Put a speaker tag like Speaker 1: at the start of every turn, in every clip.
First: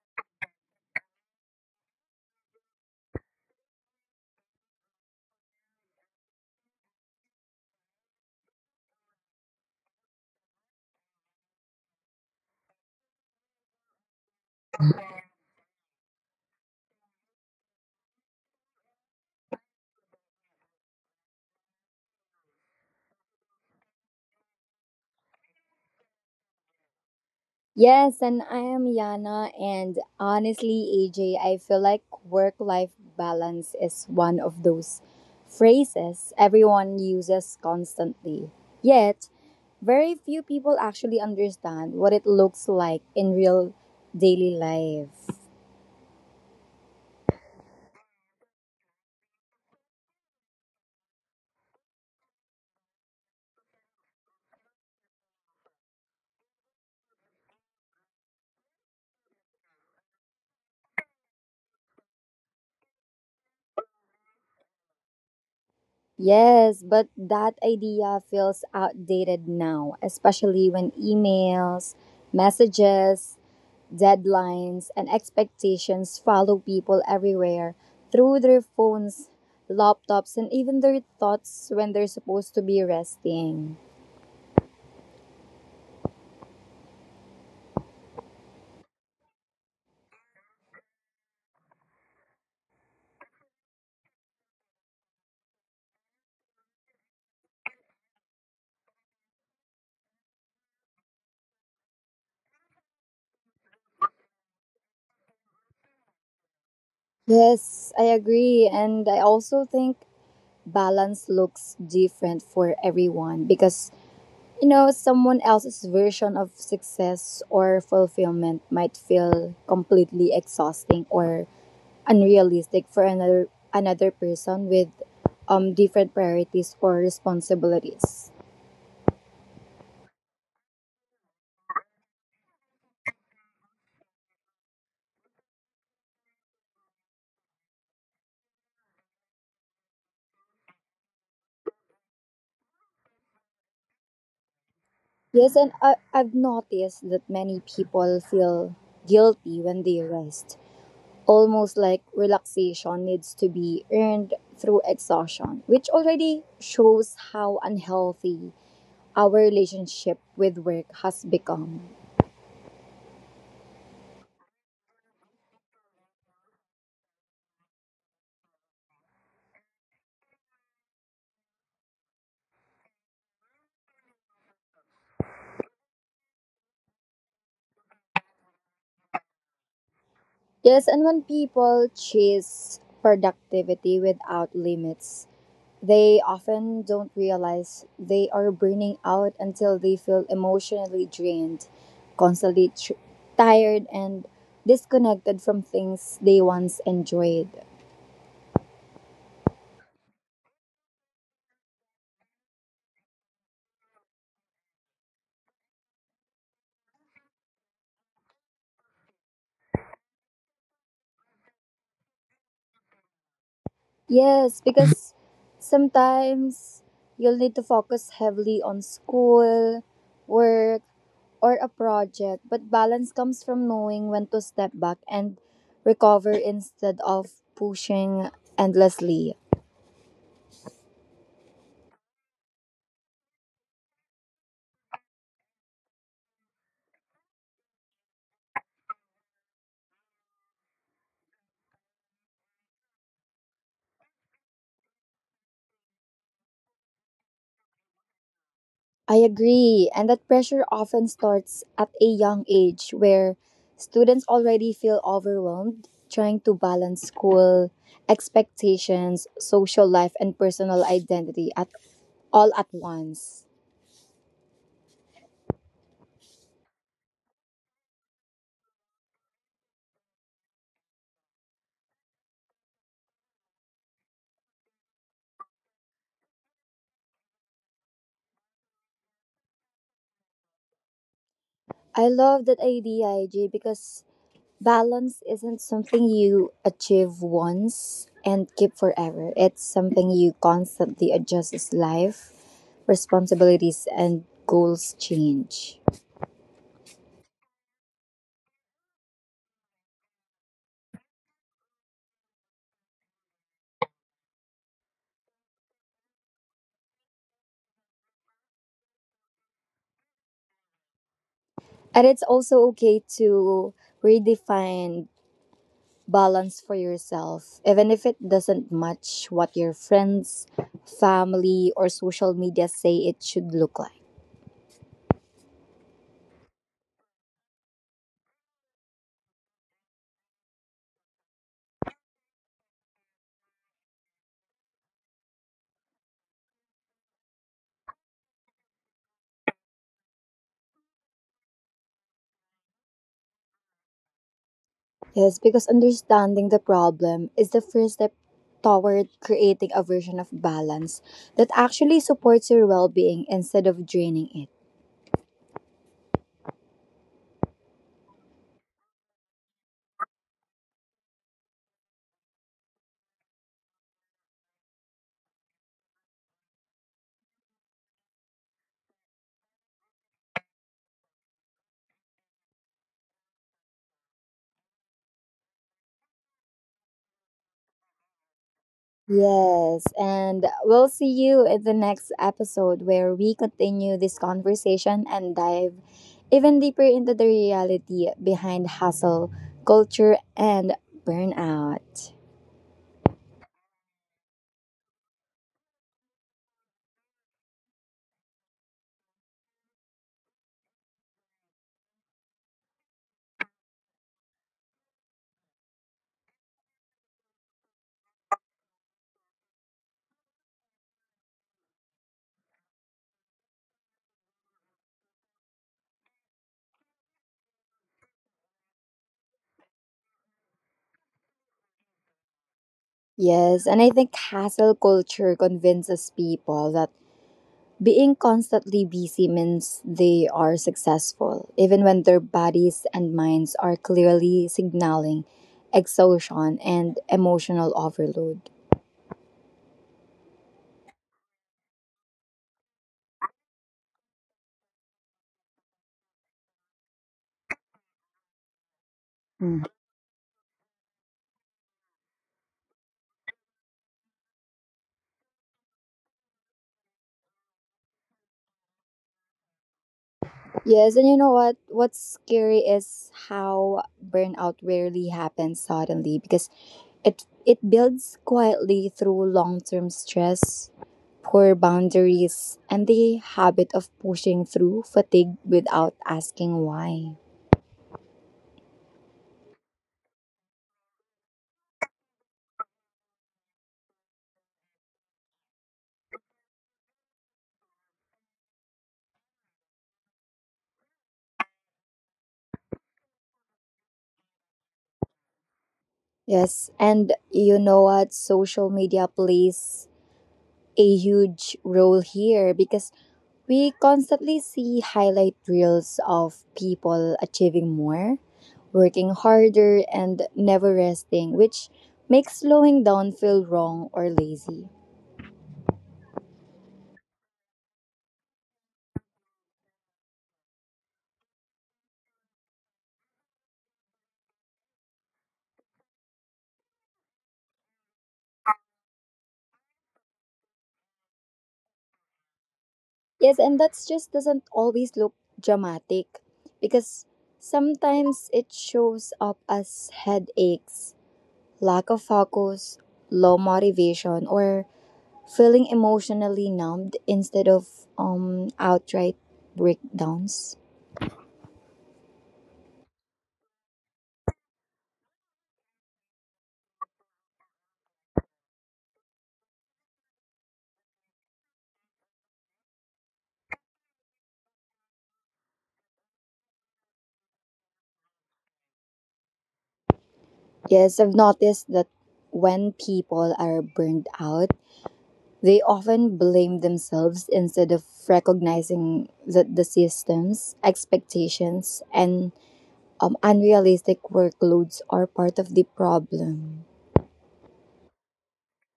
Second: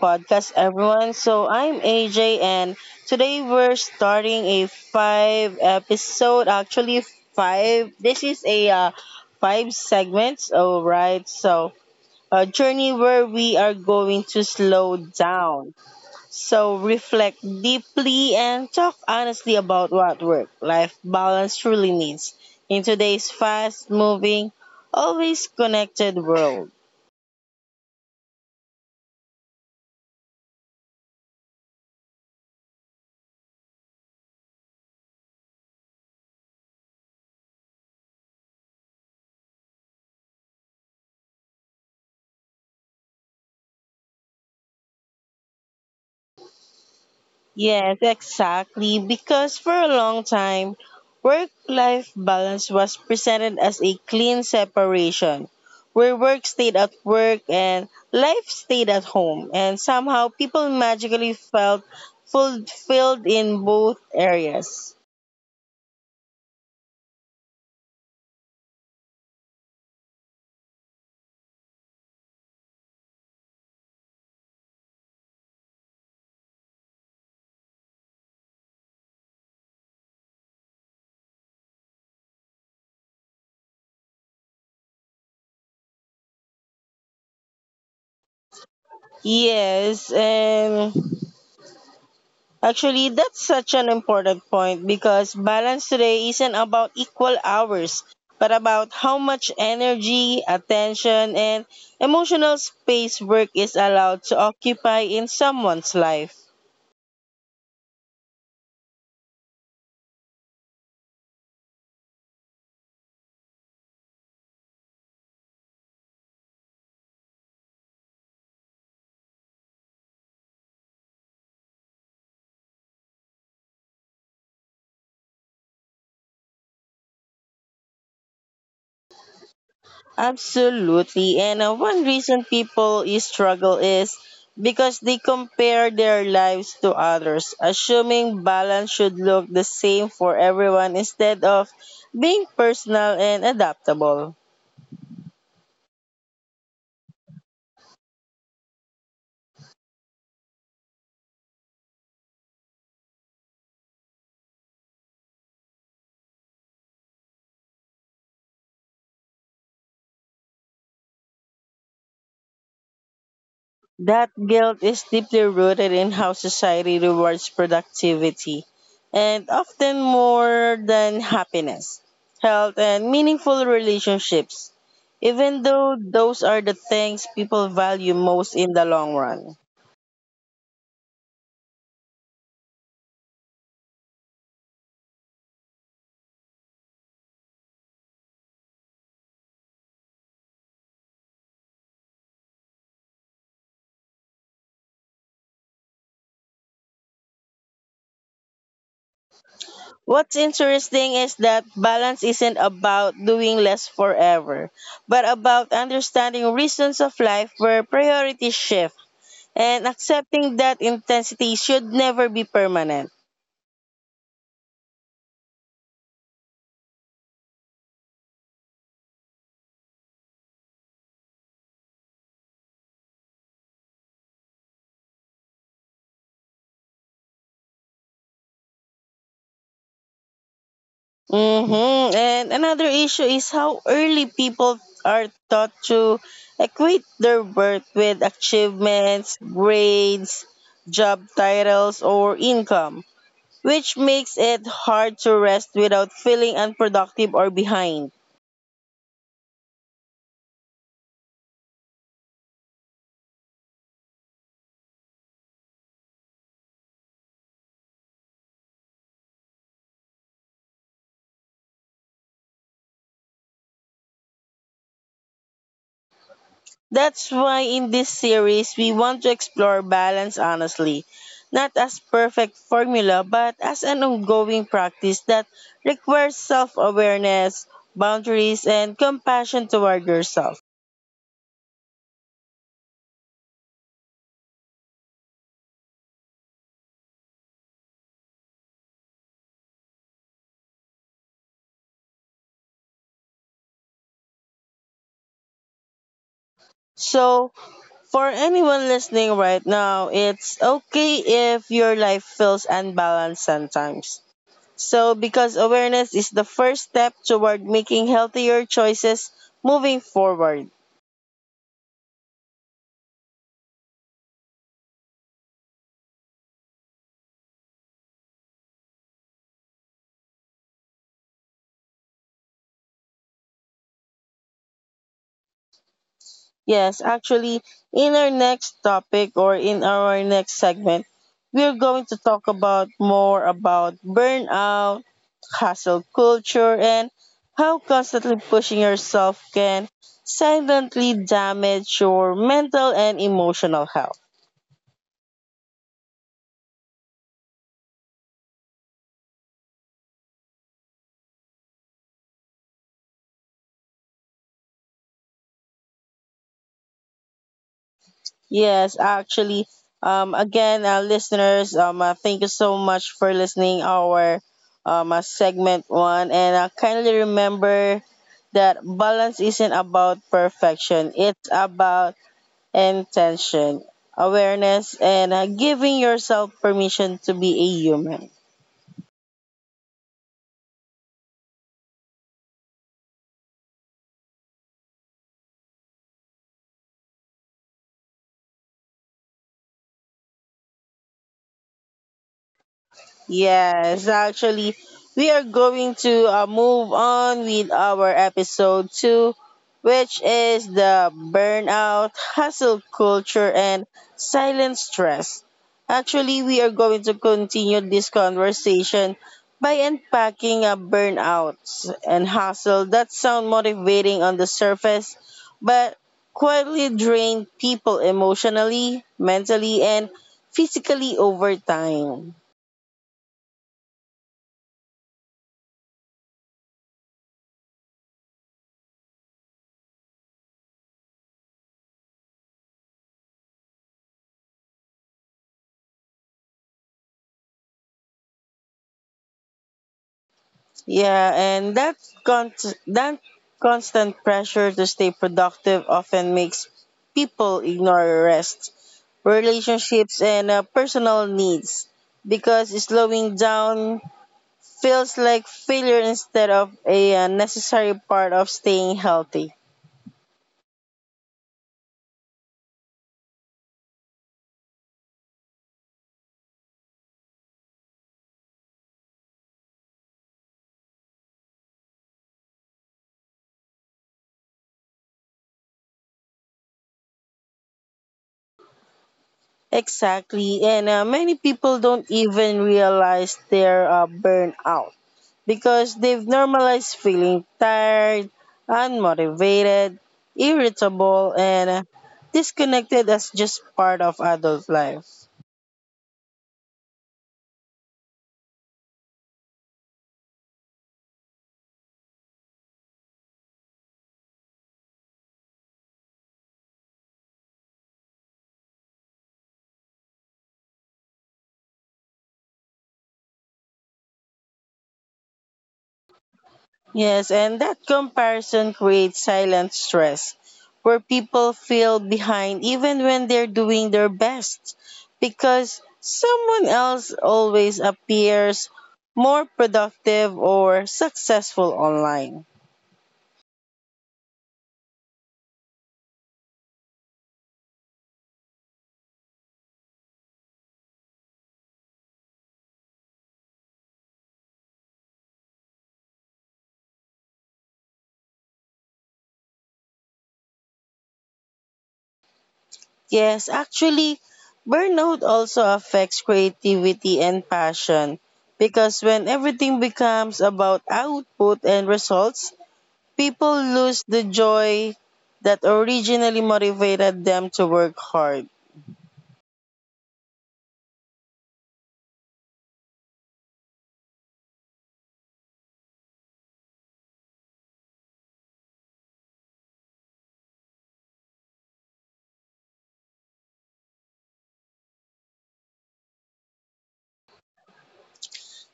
Speaker 1: podcast, everyone. So, I'm AJ, and today we're starting a five episode, five. This is a five segments, all right? So, a journey where we are going to slow down. So, reflect deeply and talk honestly about what work life balance truly means in today's fast moving, always connected world.
Speaker 2: Yes, and I am Yana. And honestly, AJ, I feel like work life balance is one of those phrases everyone uses constantly. Yet, very few people actually understand what it looks like in real daily life.
Speaker 1: Yes, exactly. Because for a long time, work life balance was presented as a clean separation, where work stayed at work and life stayed at home. And somehow people magically felt fulfilled in both areas.
Speaker 2: Yes, but that idea feels outdated now, especially when emails, messages, deadlines, and expectations follow people everywhere through their phones, laptops, and even their thoughts when they're supposed to be resting.
Speaker 1: Yes, and Actually, that's such an important point because balance today isn't about equal hours, but about how much energy, attention, and emotional space work is allowed to occupy in someone's life.
Speaker 2: Yes, I agree. And I also think balance looks different for everyone because someone else's version of success or fulfillment might feel completely exhausting or unrealistic for another person with different priorities or responsibilities.
Speaker 1: Absolutely. And one reason people is struggle is because they compare their lives to others, assuming balance should look the same for everyone instead of being personal and adaptable.
Speaker 2: Yes, and I've noticed that many people feel guilty when they rest, almost like relaxation needs to be earned through exhaustion, which already shows how unhealthy our relationship with work has become.
Speaker 1: That guilt is deeply rooted in how society rewards productivity, and often more than happiness, health, and meaningful relationships, even though those are the things people value most in the long run.
Speaker 2: Yes, and when people chase productivity without limits, they often don't realize they are burning out until they feel emotionally drained, constantly tired, and disconnected from things they once enjoyed.
Speaker 1: What's interesting is that balance isn't about doing less forever, but about understanding reasons of life where priorities shift and accepting that intensity should never be permanent.
Speaker 2: Yes, because sometimes you'll need to focus heavily on school, work, or a project, but balance comes from knowing when to step back and recover instead of pushing endlessly.
Speaker 1: Mm-hmm. And another issue is how early people are taught to equate their worth with achievements, grades, job titles, or income, which makes it hard to rest without feeling unproductive or behind.
Speaker 2: I agree, and that pressure often starts at a young age where students already feel overwhelmed trying to balance school expectations, social life, and personal identity at all at once.
Speaker 1: That's why in this series, we want to explore balance honestly, not as perfect formula, but as an ongoing practice that requires self-awareness, boundaries, and compassion toward yourself.
Speaker 2: I love that idea, IJ, because balance isn't something you achieve once and keep forever. It's something you constantly adjust as life, responsibilities, and goals change.
Speaker 1: So, for anyone listening right now, it's okay if your life feels unbalanced sometimes. So, because awareness is the first step toward making healthier choices moving forward.
Speaker 2: And it's also okay to redefine balance for yourself, even if it doesn't match what your friends, family, or social media say it should look like.
Speaker 1: Yes, actually, in our next topic or in our next segment, we're going to talk about more about burnout, hustle culture, and how constantly pushing yourself can silently damage your mental and emotional health.
Speaker 2: Yes, because understanding the problem is the first step toward creating a version of balance that actually supports your well being instead of draining it.
Speaker 1: Yes, actually. Listeners, thank you so much for listening our segment one. And kindly remember that balance isn't about perfection; it's about intention, awareness, and giving yourself permission to be a human.
Speaker 2: Yes, and we'll see you in the next episode where we continue this conversation and dive even deeper into the reality behind hustle, culture, and burnout.
Speaker 1: Yes, actually, we are going to move on with our episode two, which is the burnout, hustle culture, and silent stress. Actually, we are going to continue this conversation by unpacking a burnouts and hustle that sound motivating on the surface, but quietly drain people emotionally, mentally, and physically over time.
Speaker 2: Yes, and I think hustle culture convinces people that being constantly busy means they are successful, even when their bodies and minds are clearly signaling exhaustion and emotional overload.
Speaker 1: Yeah, and that con- that constant pressure to stay productive often makes people ignore rest,
Speaker 2: Mm.
Speaker 1: relationships, and personal needs because slowing down feels like failure instead of a necessary part of staying healthy.
Speaker 2: Yes, and you know what? What's scary is how burnout rarely happens suddenly because it builds quietly through long-term stress, poor boundaries, and the habit of pushing through fatigue without asking why.
Speaker 1: Exactly. And many people don't even realize they're burned out because they've normalized feeling tired, unmotivated, irritable, and disconnected as just part of adult life.
Speaker 2: Yes, and you know what? Social media plays a huge role here because we constantly see highlight reels of people achieving more, working harder, and never resting, which makes slowing down feel wrong or lazy.
Speaker 1: Yes, and that comparison creates silent stress where people feel behind even when they're doing their best because someone else always appears more productive or successful online.
Speaker 2: Yes, and that just doesn't always look dramatic because sometimes it shows up as headaches, lack of focus, low motivation, or feeling emotionally numbed instead of outright breakdowns.
Speaker 1: Yes, actually, Burnout also affects creativity and passion because when everything becomes about output and results, people lose the joy that originally motivated them to work hard.
Speaker 2: Yes, I've noticed that when people are burned out, they often blame themselves instead of recognizing that the systems, expectations, and unrealistic workloads are part of the problem.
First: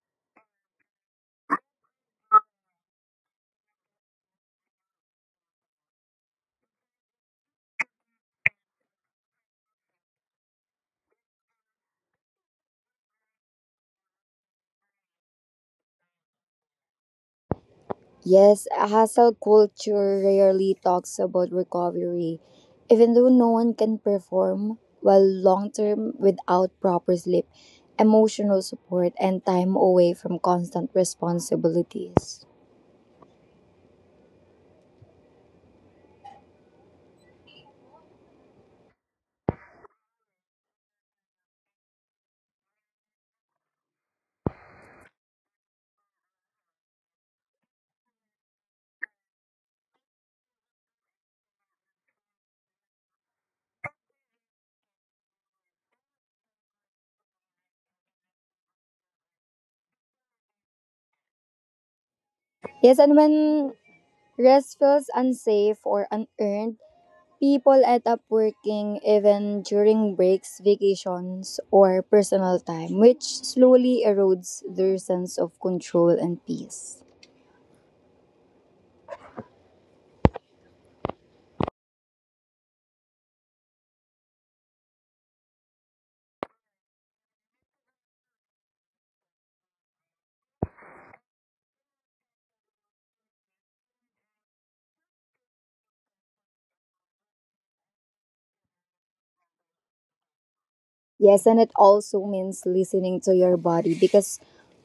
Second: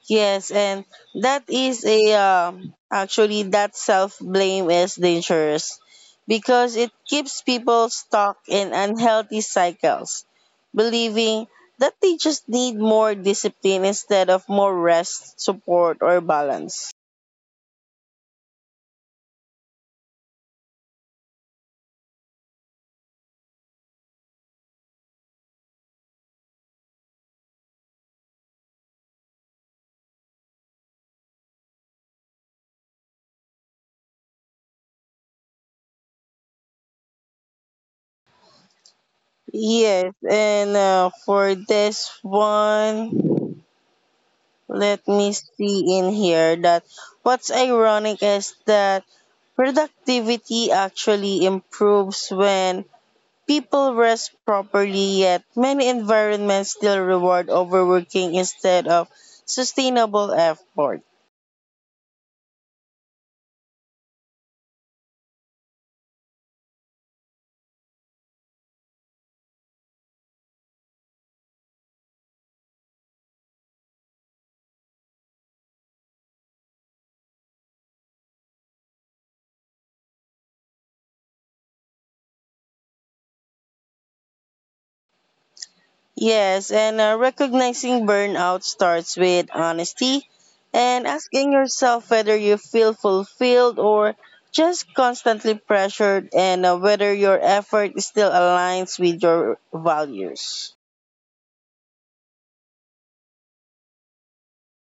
Speaker 1: Yes, and that is a actually that self blame is dangerous because it keeps people stuck in unhealthy cycles, believing that they just need more discipline instead of more rest, support, or balance.
Speaker 2: Yes, hustle culture rarely talks about recovery. Even though no one can perform well long term without proper sleep, emotional support, and time away from constant responsibilities.
Speaker 1: Yes, and for this one, Let me see in here that What's ironic is that productivity actually improves when people rest properly, yet many environments still reward overworking instead of sustainable effort.
Speaker 2: Yes, and when rest feels unsafe or unearned, people end up working even during breaks, vacations, or personal time, which slowly erodes their sense of control and peace.
Speaker 1: Yes, and Recognizing burnout starts with honesty and asking yourself whether you feel fulfilled or just constantly pressured and whether your effort still aligns with your values.
Speaker 2: Yes, and it also means listening to your body because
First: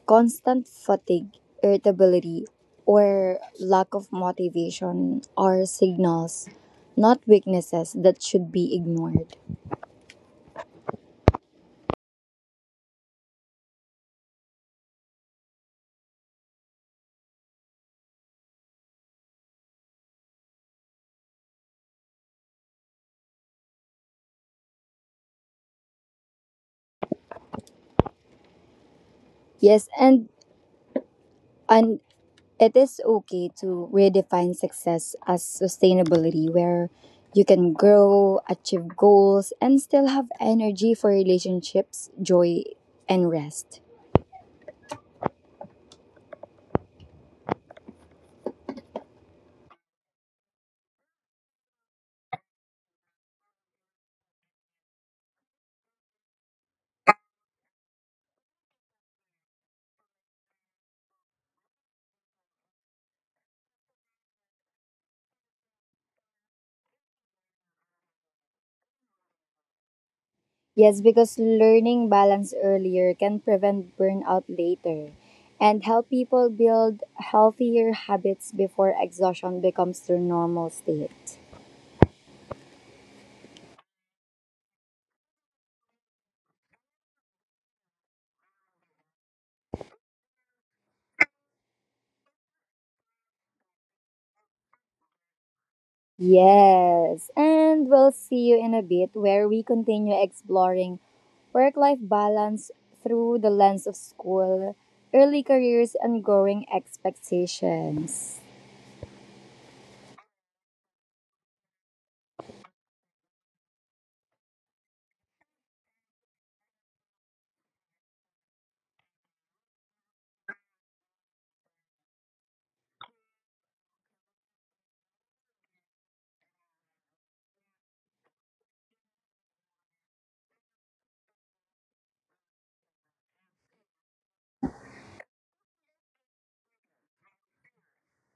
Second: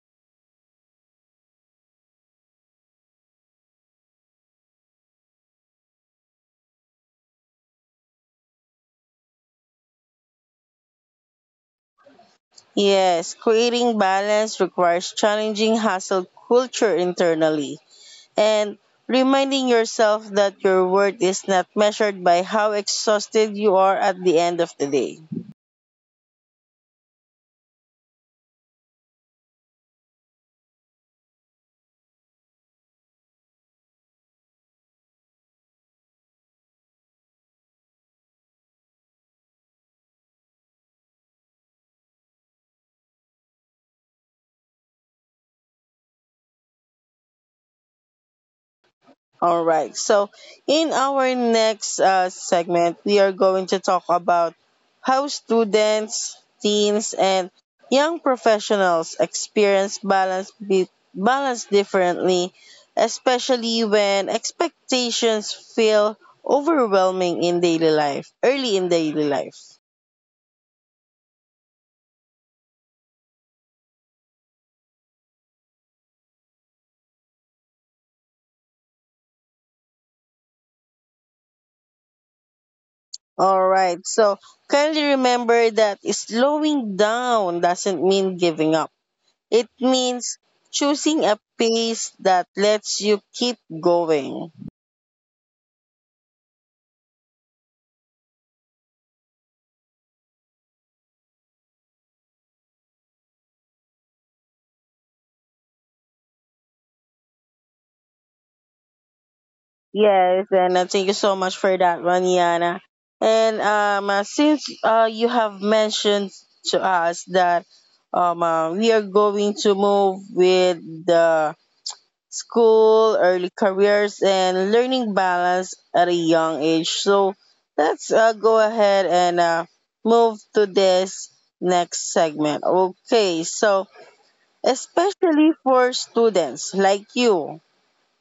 Speaker 2: constant fatigue, irritability, or lack of motivation are signals, not weaknesses that should be ignored.
Speaker 1: Yes, creating balance requires challenging hustle culture internally and reminding yourself that your worth is not measured by how exhausted you are at the end of the day.
Speaker 2: Yes, and it is okay to redefine success as sustainability where you can grow, achieve goals, and still have energy for relationships, joy, and rest.
Speaker 1: All right. So, in our next segment, we are going to talk about how students, teens, and young professionals experience balance differently, especially when expectations feel overwhelming in daily life, early in daily life.
Speaker 2: Yes, because learning balance earlier can prevent burnout later and help people build healthier habits before exhaustion becomes their normal state.
Speaker 1: All right. So, kindly remember that slowing down doesn't mean giving up. It means choosing a pace that lets you keep going.
Speaker 2: Yes, and we'll see you in a bit where we continue exploring work life balance through the lens of school, early careers, and growing expectations.
Speaker 1: Yes, and Thank you so much for that one, Yana. And since you have mentioned to us that we are going to move with the school, early careers, and learning balance at a young age, so let's go ahead and move to this next segment. Okay, so especially for students like you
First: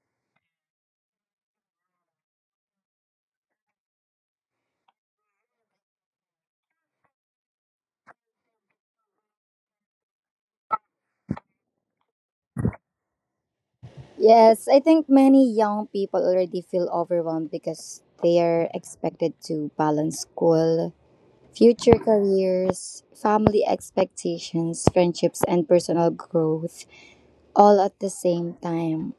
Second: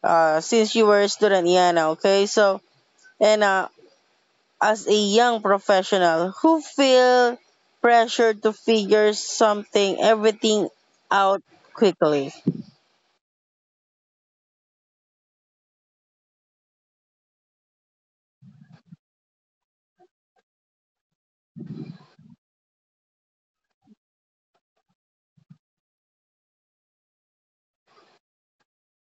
Speaker 1: since you were a student, Yana, okay, so and as a young professional who feel pressure to figure something everything out quickly.
Speaker 2: Yes, I think many young people already feel overwhelmed because they are expected to balance school, future careers, family expectations, friendships, and personal growth all at the same time.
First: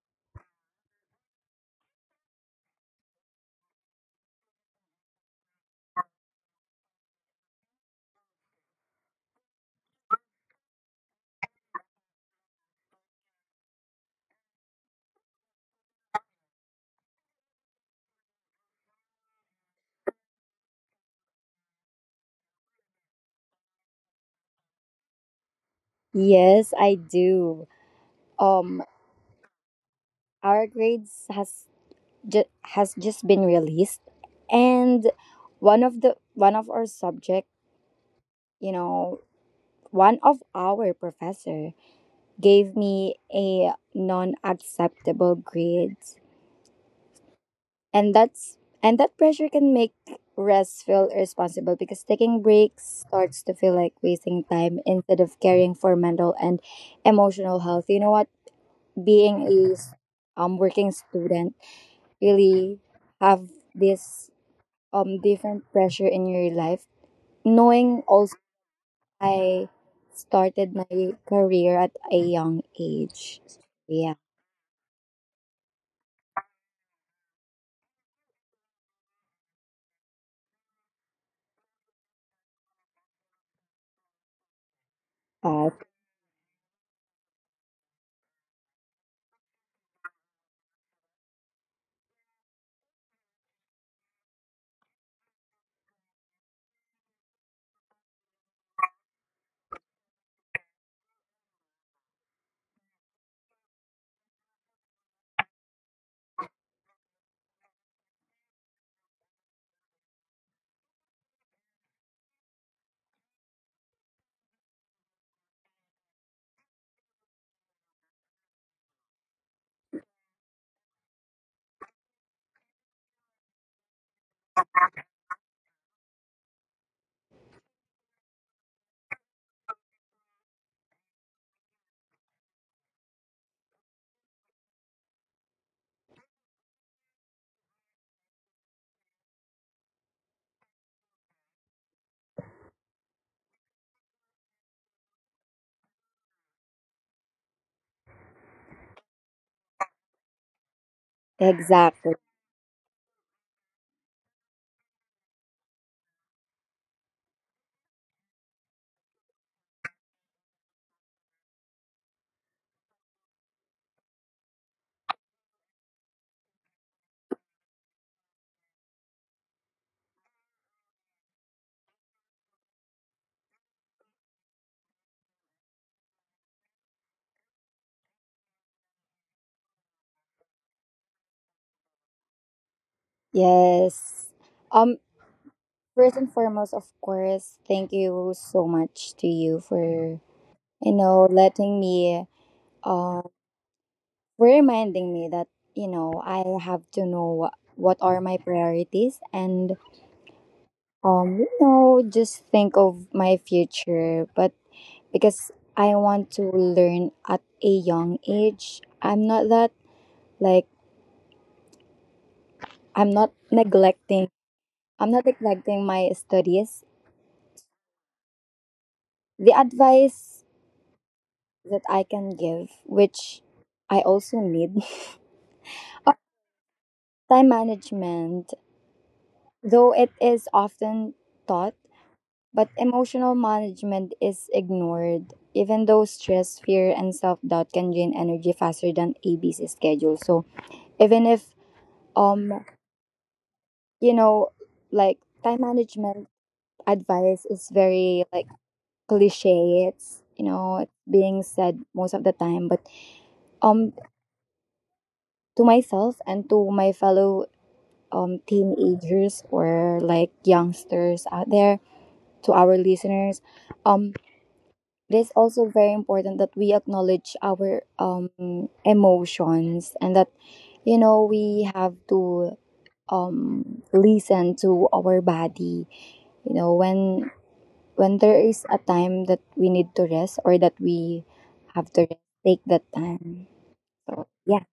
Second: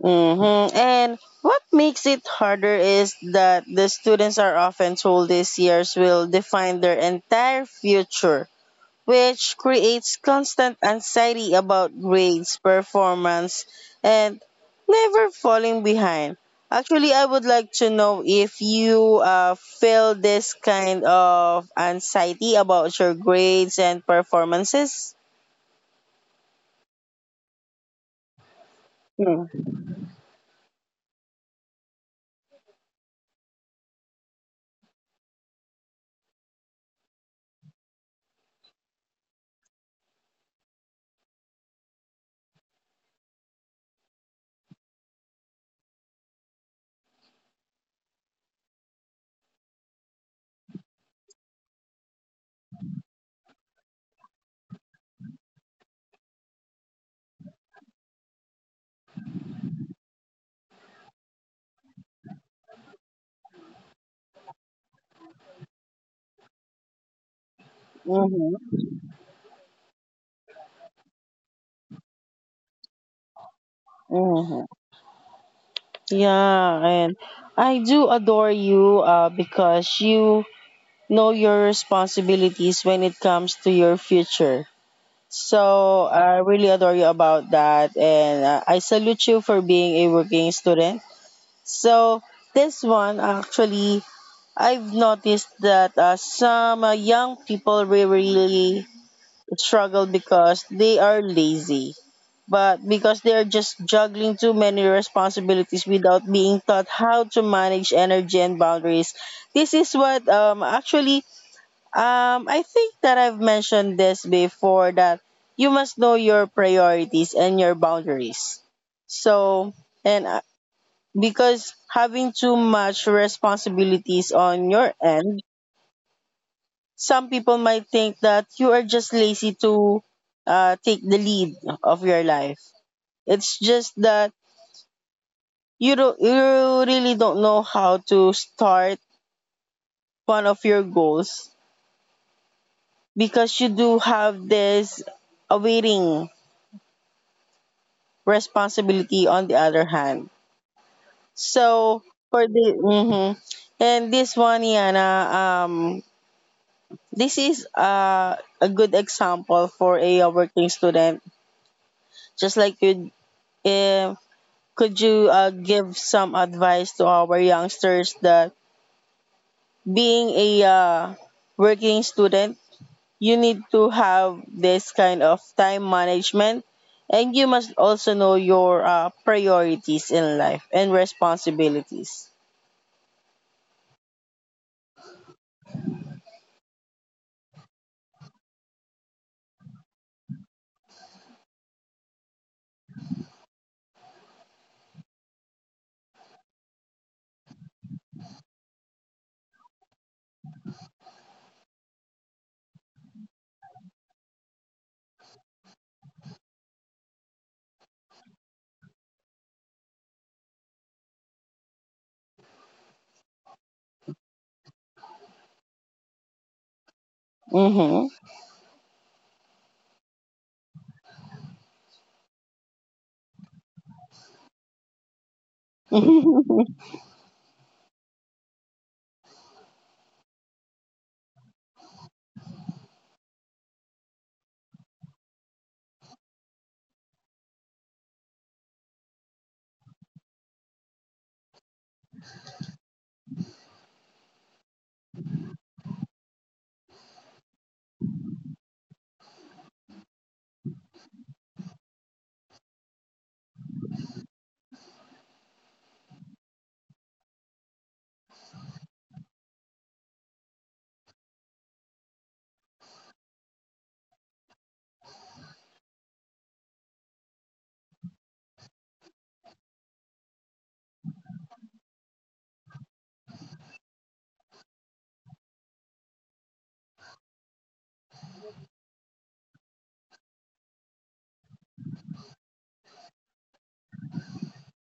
Speaker 1: Hmm, and what makes it harder is that the students are often told these years will define their entire future, which creates constant anxiety about grades, performance, and never falling behind. Actually, I would like to know if you feel this kind of anxiety about your grades and performances.
Speaker 2: Yes, I do. Um,
Speaker 1: Mm-hmm.
Speaker 2: our grades has has just been released, and one of our subject, you know, one of our professor gave me a non-acceptable grade and that's and that pressure can make rest feel irresponsible because taking breaks starts to feel like wasting time instead of caring for mental and emotional health. You know what, being a working student really have this different pressure in your life, knowing also I started my career at a young age. Yeah.
Speaker 1: Mm-hmm. Yeah, and I do adore you because you know your responsibilities when it comes to your future.
Speaker 2: uh,
Speaker 1: So I really adore you about that, and I salute you for being a working student. So, this one actually, I've noticed that some young people really struggle because they are lazy, but because they are just juggling too many responsibilities without being taught how to manage energy and boundaries. This is what actually I think that I've mentioned this before that you must know your priorities and your boundaries. So, and because having too much responsibilities on your end, some people might think that you are just lazy to take the lead of your life. It's just that you really don't know how to start one of your goals because you do have this awaiting responsibility on the other hand. So
Speaker 2: exactly.
Speaker 1: for the mhm. And this one, Yana, this is a good example for a working student. Just like you, uh, could you give some advice to our youngsters that being a working student, you need to have this kind of time management. And you must also know your priorities in life and responsibilities.
Speaker 2: Yes. Um, First and foremost, of course, thank you so much to you for, you know, letting me, uh, for reminding me that, you know, I have to know what are my priorities. And you know, just think of my future, but because I want to learn at a young age, I'm not that like I'm not neglecting. I'm not neglecting my studies.
Speaker 1: Mm-hmm.
Speaker 2: The advice that I can give, which I also need, are time management. Though it is often taught, but emotional management is ignored. Even though stress, fear, and self doubt can drain energy faster than a ABC schedule. So even if um you know, like time management advice is very like cliche, it's, you know, it's being said most of the time. But um to myself and to my fellow teenagers or like youngsters out there, to our listeners, um it is also very important that we acknowledge our emotions, and that, you know, we have to listen to our body, you know, when there is a time that we need to rest or that we have to rest, take that time. So yeah.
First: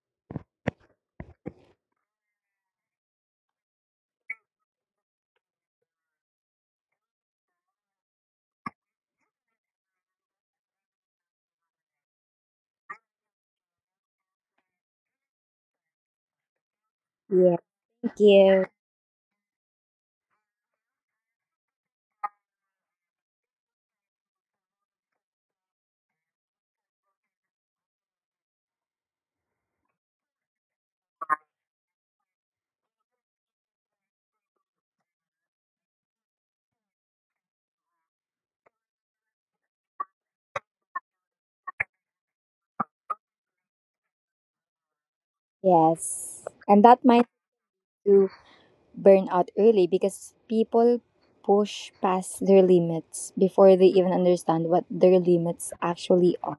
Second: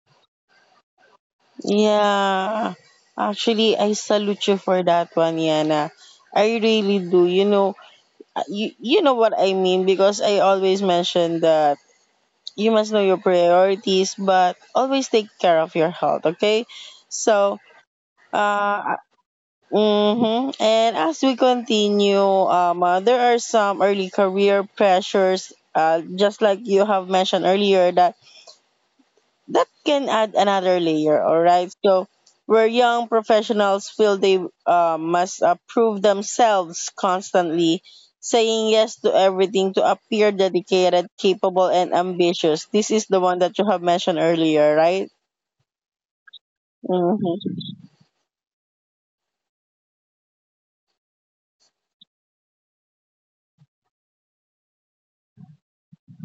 Speaker 1: Yeah. Actually, I salute you for that one, Yana. I really do. You know, you know what I mean because I always mention that you must know your priorities, but always take care of your health, okay?
Speaker 2: Yeah,
Speaker 1: So,
Speaker 2: thank you.
Speaker 1: uh, uh, mm-hmm. And as we continue, there are some early career pressures, just like you have mentioned earlier, that that can add another layer, all right? So, where young professionals feel they must prove themselves constantly, saying yes to everything to appear dedicated, capable, and ambitious. This is the one that you have mentioned earlier, right?
Speaker 2: Yes, and that might
Speaker 1: Mm-hmm.
Speaker 2: do burn out early because people push past their limits before they even understand what their limits actually are.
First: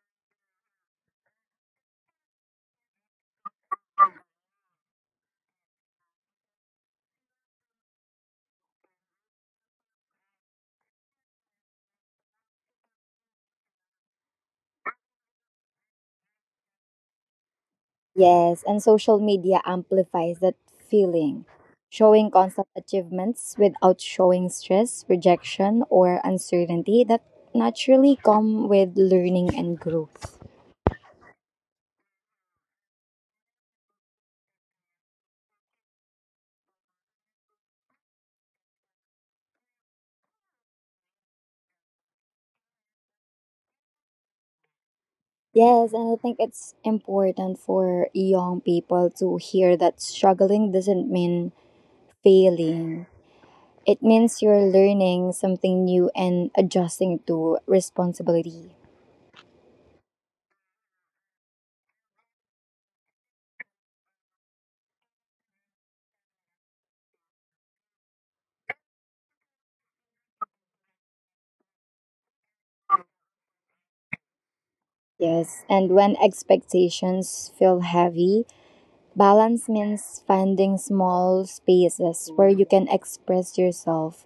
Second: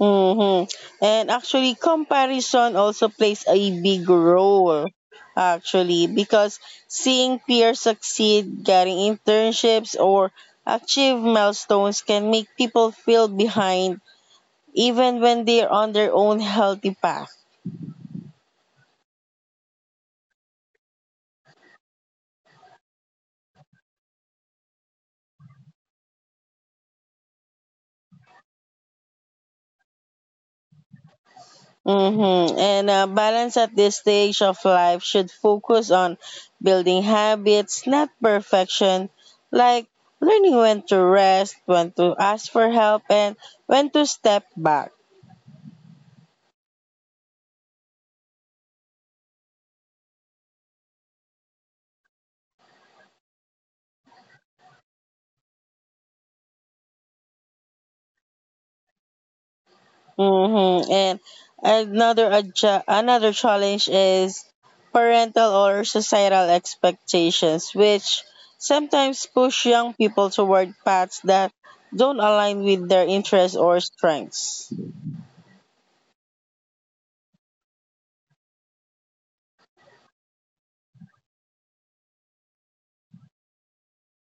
Speaker 1: Mhm. And actually, comparison also plays a big role, actually, because seeing peers succeed, getting internships, or achieve milestones can make people feel behind even when they're on their own healthy path.
Speaker 2: Yes, and social media amplifies that feeling, showing constant achievements without showing stress, rejection, or uncertainty that naturally come with learning and growth.
Speaker 1: Mm-hmm. And balance at this stage of life should focus on building habits, not perfection, like learning when to rest, when to ask for help, and when to step back.
Speaker 2: Yes, and I think it's important for young people to hear that struggling doesn't mean failing. It means you're learning something new and adjusting to responsibility.
Speaker 1: Mm-hmm. And another challenge is parental or societal expectations, which sometimes push young people toward paths that don't align with their interests or strengths.
Speaker 2: Yes, and when expectations feel heavy, balance means finding small spaces where you can express yourself,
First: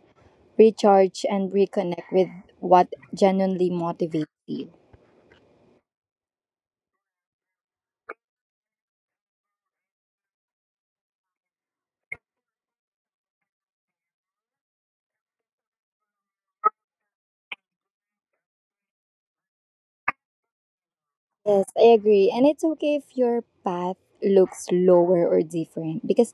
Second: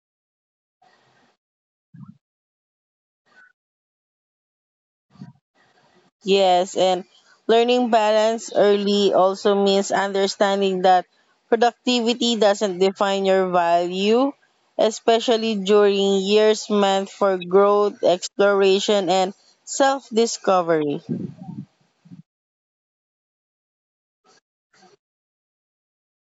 Speaker 2: recharge, and reconnect with what genuinely motivates you.
Speaker 1: Yes, and learning balance early also means understanding that productivity doesn't define your value, especially during years meant for growth, exploration, and self discovery.
Speaker 2: Yes, I agree. And it's okay if your path looks lower or different because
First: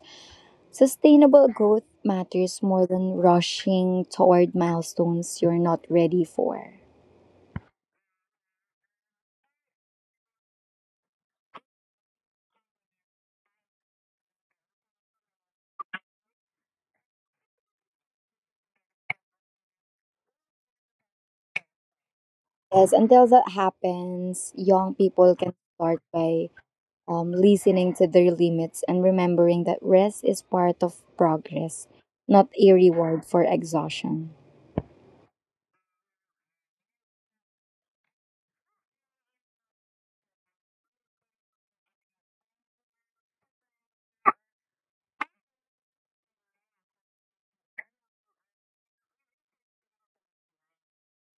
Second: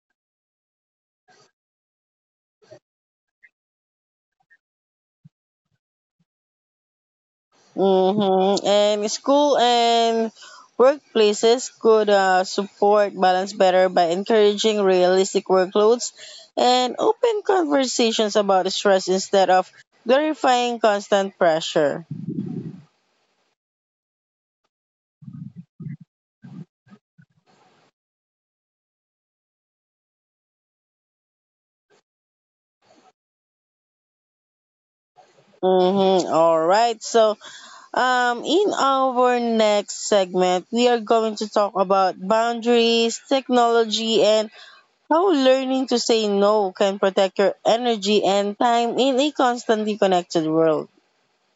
Speaker 2: sustainable growth matters more than rushing toward milestones you're not ready for.
Speaker 1: Mm-hmm. And school and workplaces could support balance better by encouraging realistic workloads and open conversations about stress instead of glorifying constant pressure.
Speaker 2: Yes, until that happens, young people can start by listening to their limits, and remembering that rest is part of progress, not a reward for exhaustion.
Speaker 1: Mm-hmm. All right. So, in our next segment, we are going to talk about boundaries, technology, and how learning to say no can protect your energy and time in a constantly connected world.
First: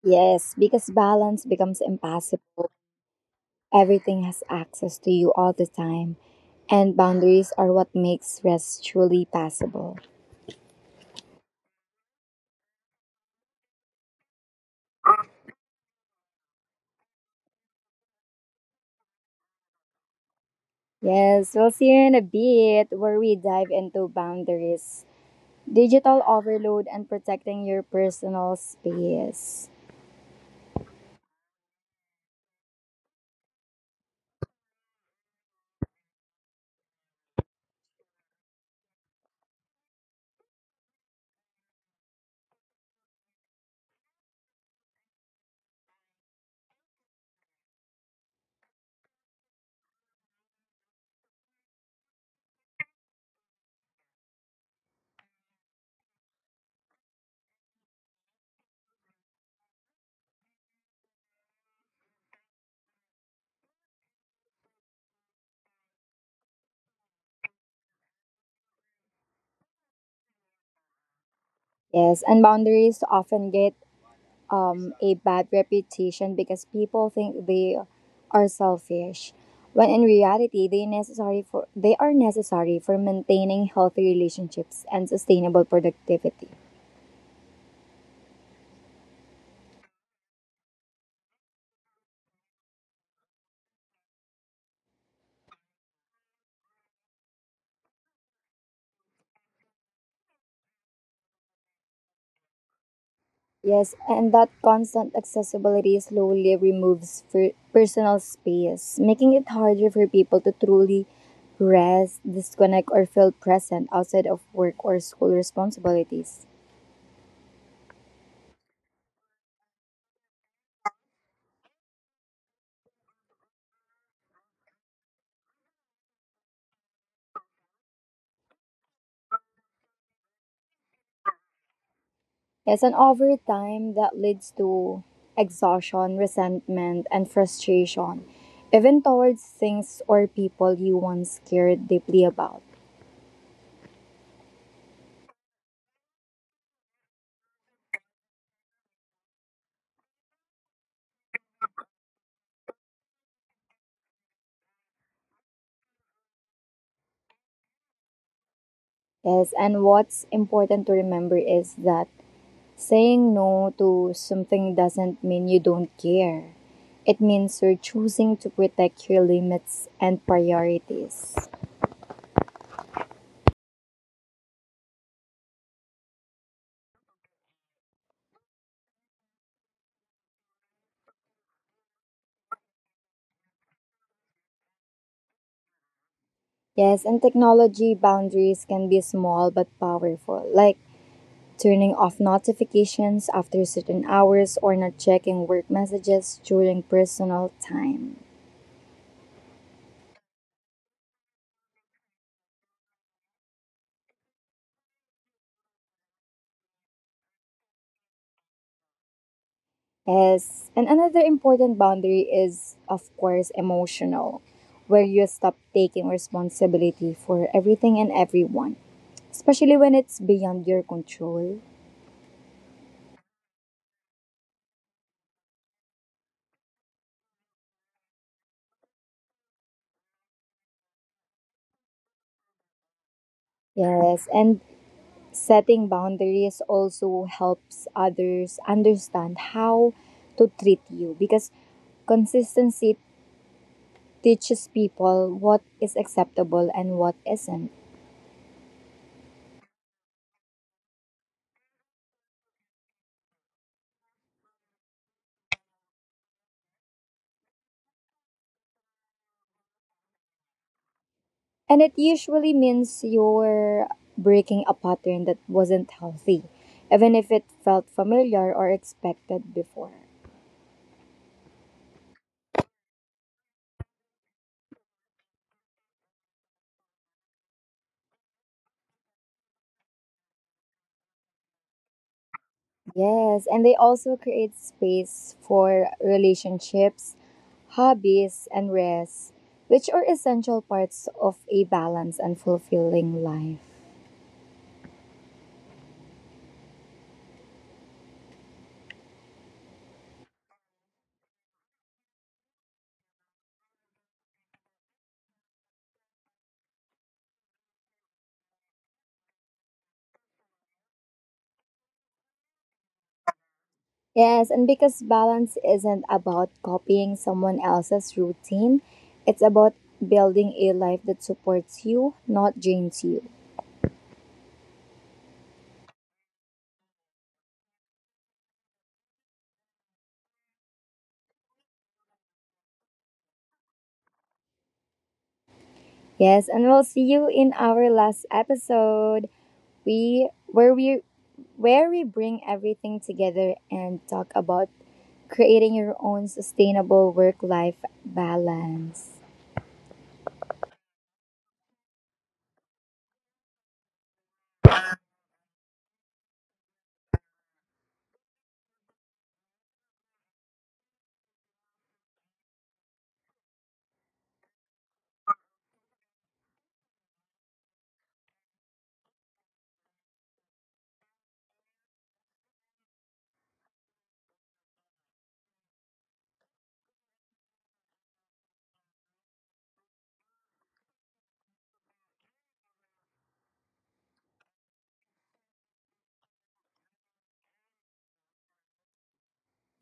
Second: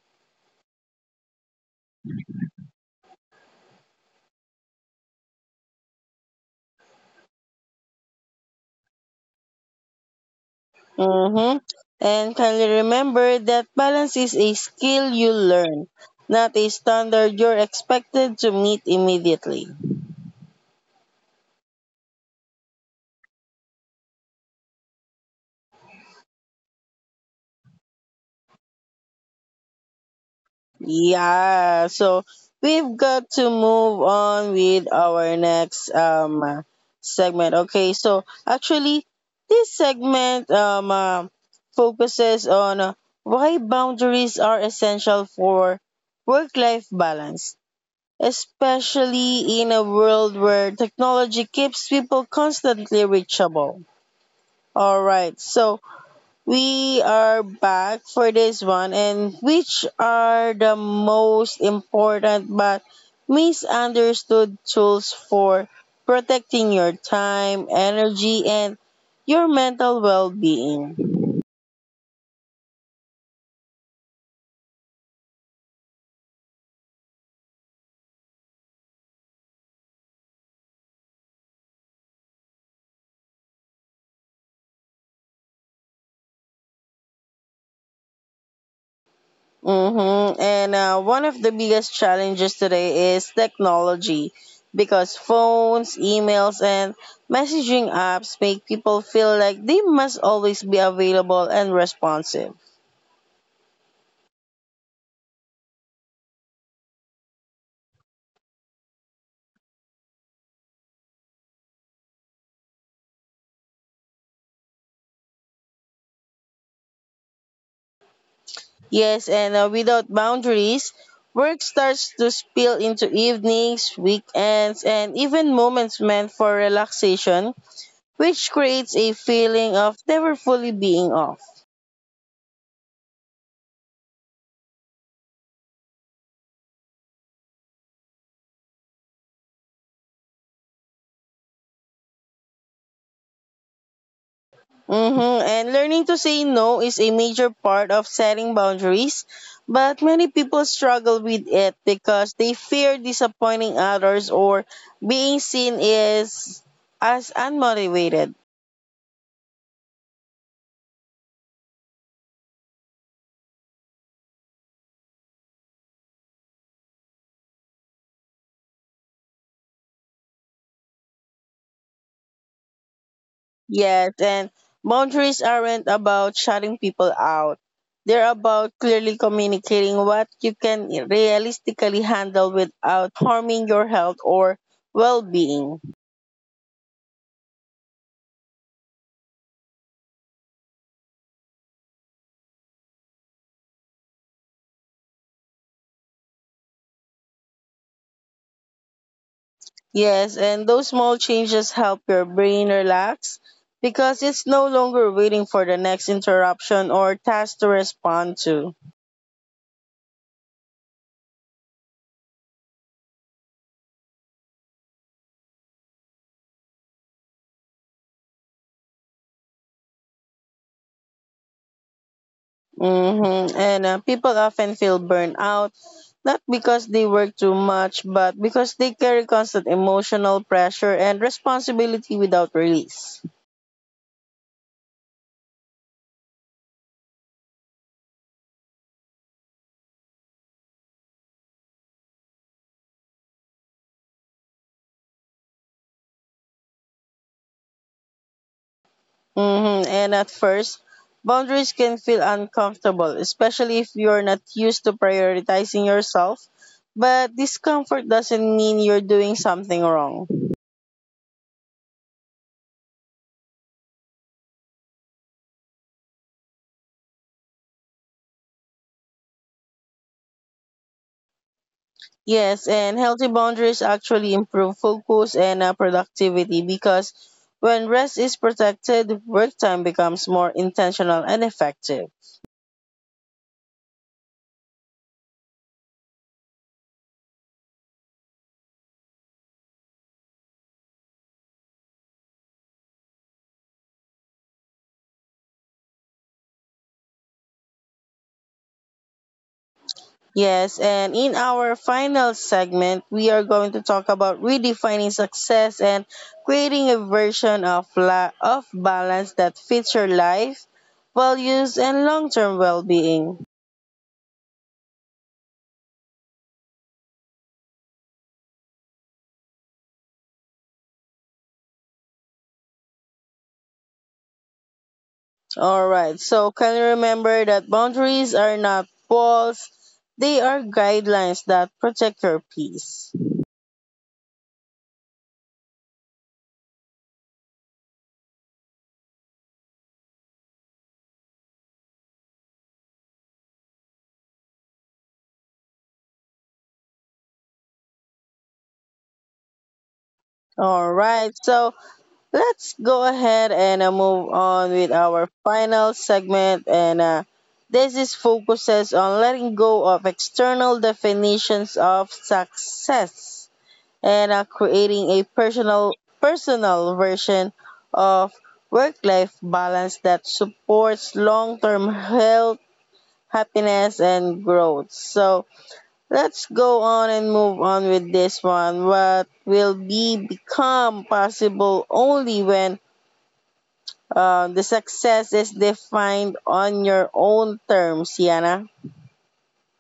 Speaker 2: Yes, because balance becomes impossible. Everything has access to you all the time, and boundaries are what makes rest truly possible.
Speaker 1: Mm-hmm. And kindly remember that balance is a skill you learn, not a standard you're expected to meet immediately.
Speaker 2: Yes, we'll see you in a bit where we dive into boundaries, digital overload, and protecting your personal space.
Speaker 1: Yeah, so we've got to move on with our next segment. Okay, so actually, this segment focuses on why boundaries are essential for work-life balance, especially in a world where technology keeps people constantly reachable. All right. So, we are back for this one, and which are the most important but misunderstood tools for protecting your time, energy, and your mental well being?
Speaker 2: Yes, and boundaries often get a bad reputation because people think they are selfish when in reality they are necessary for maintaining healthy relationships and sustainable productivity.
Speaker 1: Mm-hmm. And one of the biggest challenges today is technology because phones, emails, and messaging apps make people feel like they must always be available and responsive.
Speaker 2: Yes, and that constant accessibility slowly removes personal space, making it harder for people to truly rest, disconnect, or feel present outside of work or school responsibilities.
Speaker 1: Yes, and without boundaries, work starts to spill into evenings, weekends, and even moments meant for relaxation, which creates a feeling of never fully being off.
Speaker 2: Yes, and over time that leads to exhaustion, resentment, and frustration, even towards things or people you once cared deeply about.
Speaker 1: Hmm. And learning to say no is a major part of setting boundaries, but many people struggle with it because they fear disappointing others or being seen as unmotivated.
Speaker 2: Yes, and what's important to remember is that saying no to something doesn't mean you don't care. It means you're choosing to protect your limits and priorities.
Speaker 1: Yes, and boundaries aren't about shutting people out. They're about clearly communicating what you can realistically handle without harming your health or well being.
Speaker 2: Yes, and technology boundaries can be small but powerful, like turning off notifications after certain hours or not checking work messages during personal time.
Speaker 1: Yes, and those small changes help your brain relax because it's no longer waiting for the next interruption or task to respond to.
Speaker 2: Yes, and another important boundary is, of course, emotional, where you stop taking responsibility for everything and everyone, especially when it's beyond your control.
Speaker 1: Hmm. And people often feel burned out, not because they work too much, but because they carry constant emotional pressure and responsibility without release.
Speaker 2: Yes, and setting boundaries also helps others understand how to treat you because consistency teaches people what is acceptable and what isn't.
Speaker 1: Hmm. And at first, boundaries can feel uncomfortable, especially if you're not used to prioritizing yourself. But discomfort doesn't mean you're doing something wrong.
Speaker 2: And it usually means you're breaking a pattern that wasn't healthy, even if it felt familiar or expected before.
Speaker 1: Yes, and healthy boundaries actually improve focus and productivity because when rest is protected, work time becomes more intentional and effective.
Speaker 2: Yes, and they also create space for relationships, hobbies, and rest, which are essential parts of a balanced and fulfilling life.
Speaker 1: Yes, and in our final segment, we are going to talk about redefining success and creating a version of balance that fits your life, values, and long-term well-being.
Speaker 2: Yes, and because balance isn't about copying someone else's routine, it's about building a life that supports you, not drains you.
Speaker 1: All right. So can you remember that boundaries are not walls, they are guidelines that protect your peace.
Speaker 2: Yes, and we'll see you in our last episode, We where we where we bring everything together and talk about creating your own sustainable work life balance.
Speaker 1: All right. So, let's go ahead and move on with our final segment and this is focuses on letting go of external definitions of success and creating a personal version of work life balance that supports long-term health, happiness, and growth. So, let's go on and move on with this one. What will be become possible only when the success is defined on your own terms, Yana.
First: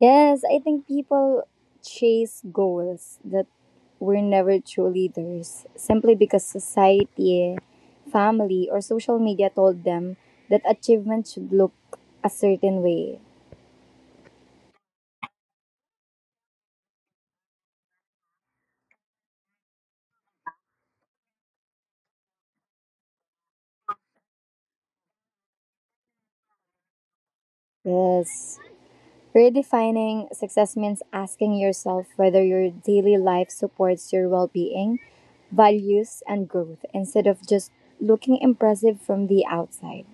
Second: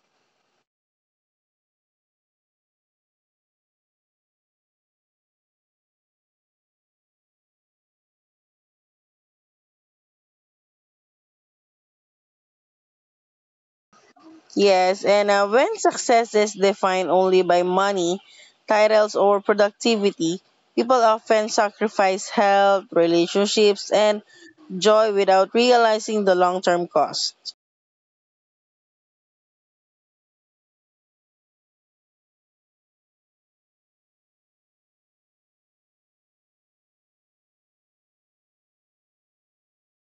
Speaker 2: Yes, I think people chase goals that were never truly theirs simply because society, family, or social media told them that achievement should look a certain way.
Speaker 1: Yes, and when success is defined only by money, titles, or productivity, people often sacrifice health, relationships, and joy without realizing the long term cost.
Speaker 2: Yes. Redefining success means asking yourself whether your daily life supports your well being, values, and growth instead of just looking impressive from the outside.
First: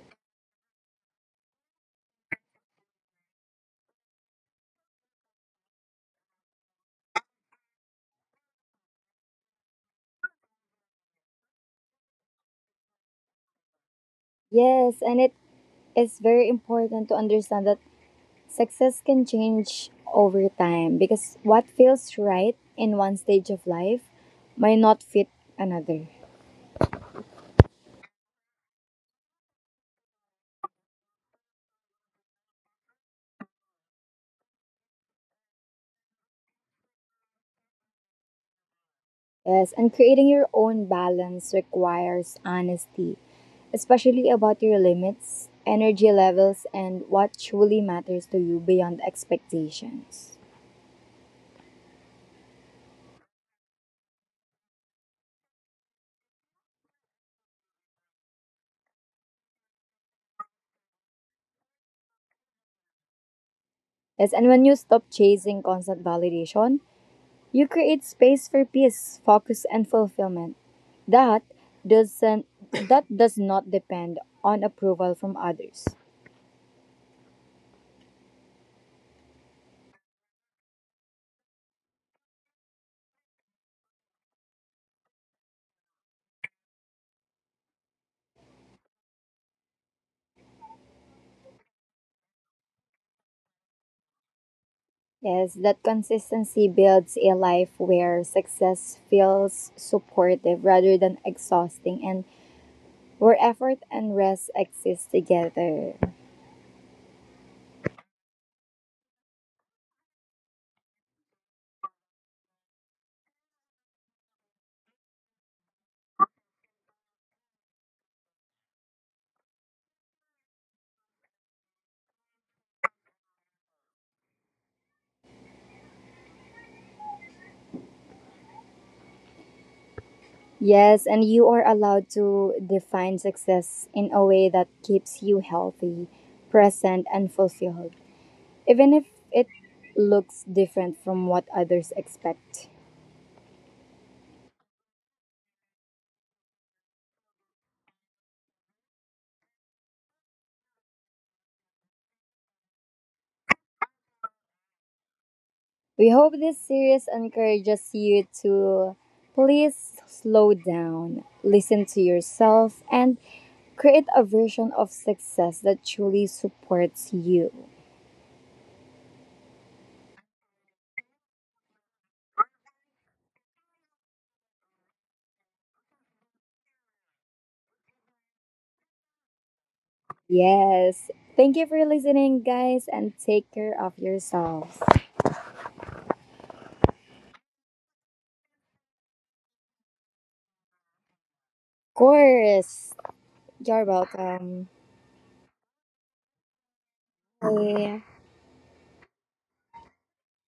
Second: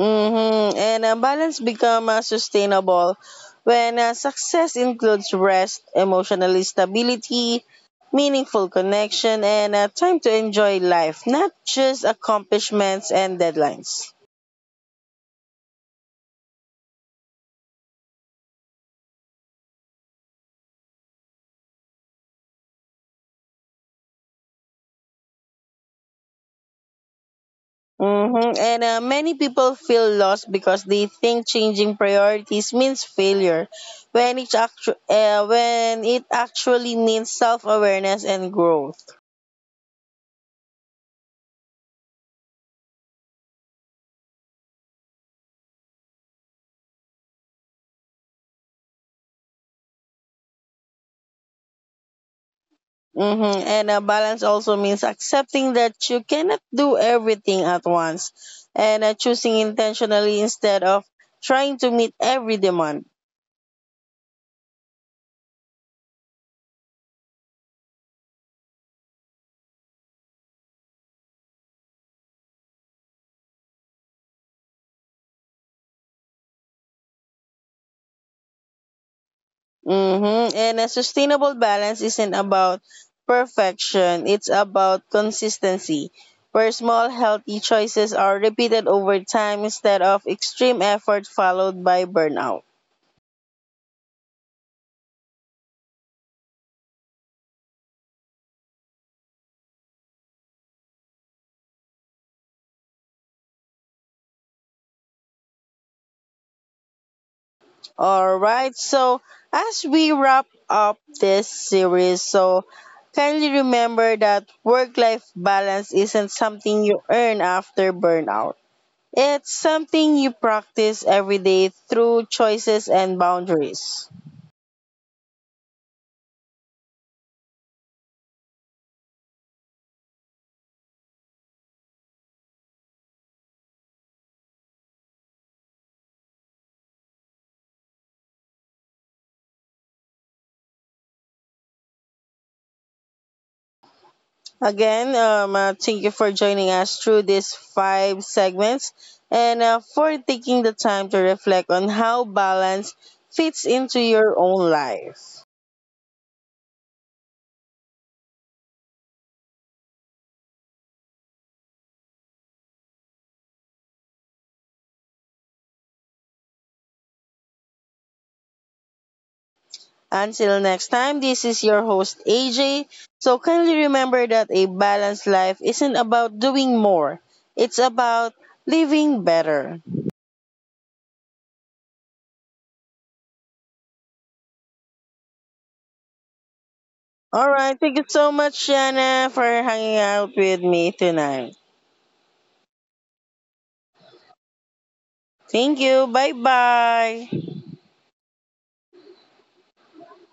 Speaker 1: Mhm, and a balance become sustainable when success includes rest, emotional stability, meaningful connection, and time to enjoy life, not just accomplishments and deadlines.
Speaker 2: Yes, and it's very important to understand that success can change over time because what feels right in one stage of life might not fit another.
Speaker 1: Mm-hmm. And many people feel lost because they think changing priorities means failure, when when it actually means self awareness and growth.
Speaker 2: Yes, and creating your own balance requires honesty, especially about your limits, energy levels, and what truly matters to you beyond expectations.
Speaker 1: Mm-hmm. And a balance also means accepting that you cannot do everything at once and choosing intentionally instead of trying to meet every demand.
Speaker 2: Yes, and when you stop chasing constant validation, you create space for peace, focus, and fulfillment. That doesn't that does not depend on approval from others.
Speaker 1: Mm-hmm. And a sustainable balance isn't about perfection, it's about consistency, where small healthy choices are repeated over time instead of extreme effort followed by burnout.
Speaker 2: Yes, that consistency builds a life where success feels supportive rather than exhausting and where effort and rest exist together.
Speaker 1: All right. So, as we wrap up this series, so kindly remember that work-life balance isn't something you earn after burnout. It's something you practice every day through choices and boundaries.
Speaker 2: Yes, and you are allowed to define success in a way that keeps you healthy, present, and fulfilled, even if it looks different from what others expect.
Speaker 1: Again, thank you for joining us through these five segments and for taking the time to reflect on how balance fits into your own life.
Speaker 2: We hope this series encourages you to please slow down, listen to yourself, and create a version of success that truly supports you.
Speaker 1: Until next time, this is your host AJ. So kindly remember that a balanced life isn't about doing more, it's about living better.
Speaker 2: Yes. Thank you for listening, guys, and take care of yourselves.
Speaker 1: All right, thank you so much, Shanna, for hanging out with me tonight.
Speaker 2: Of course. You're welcome.
Speaker 1: Thank you. Bye bye.
Speaker 2: Bye.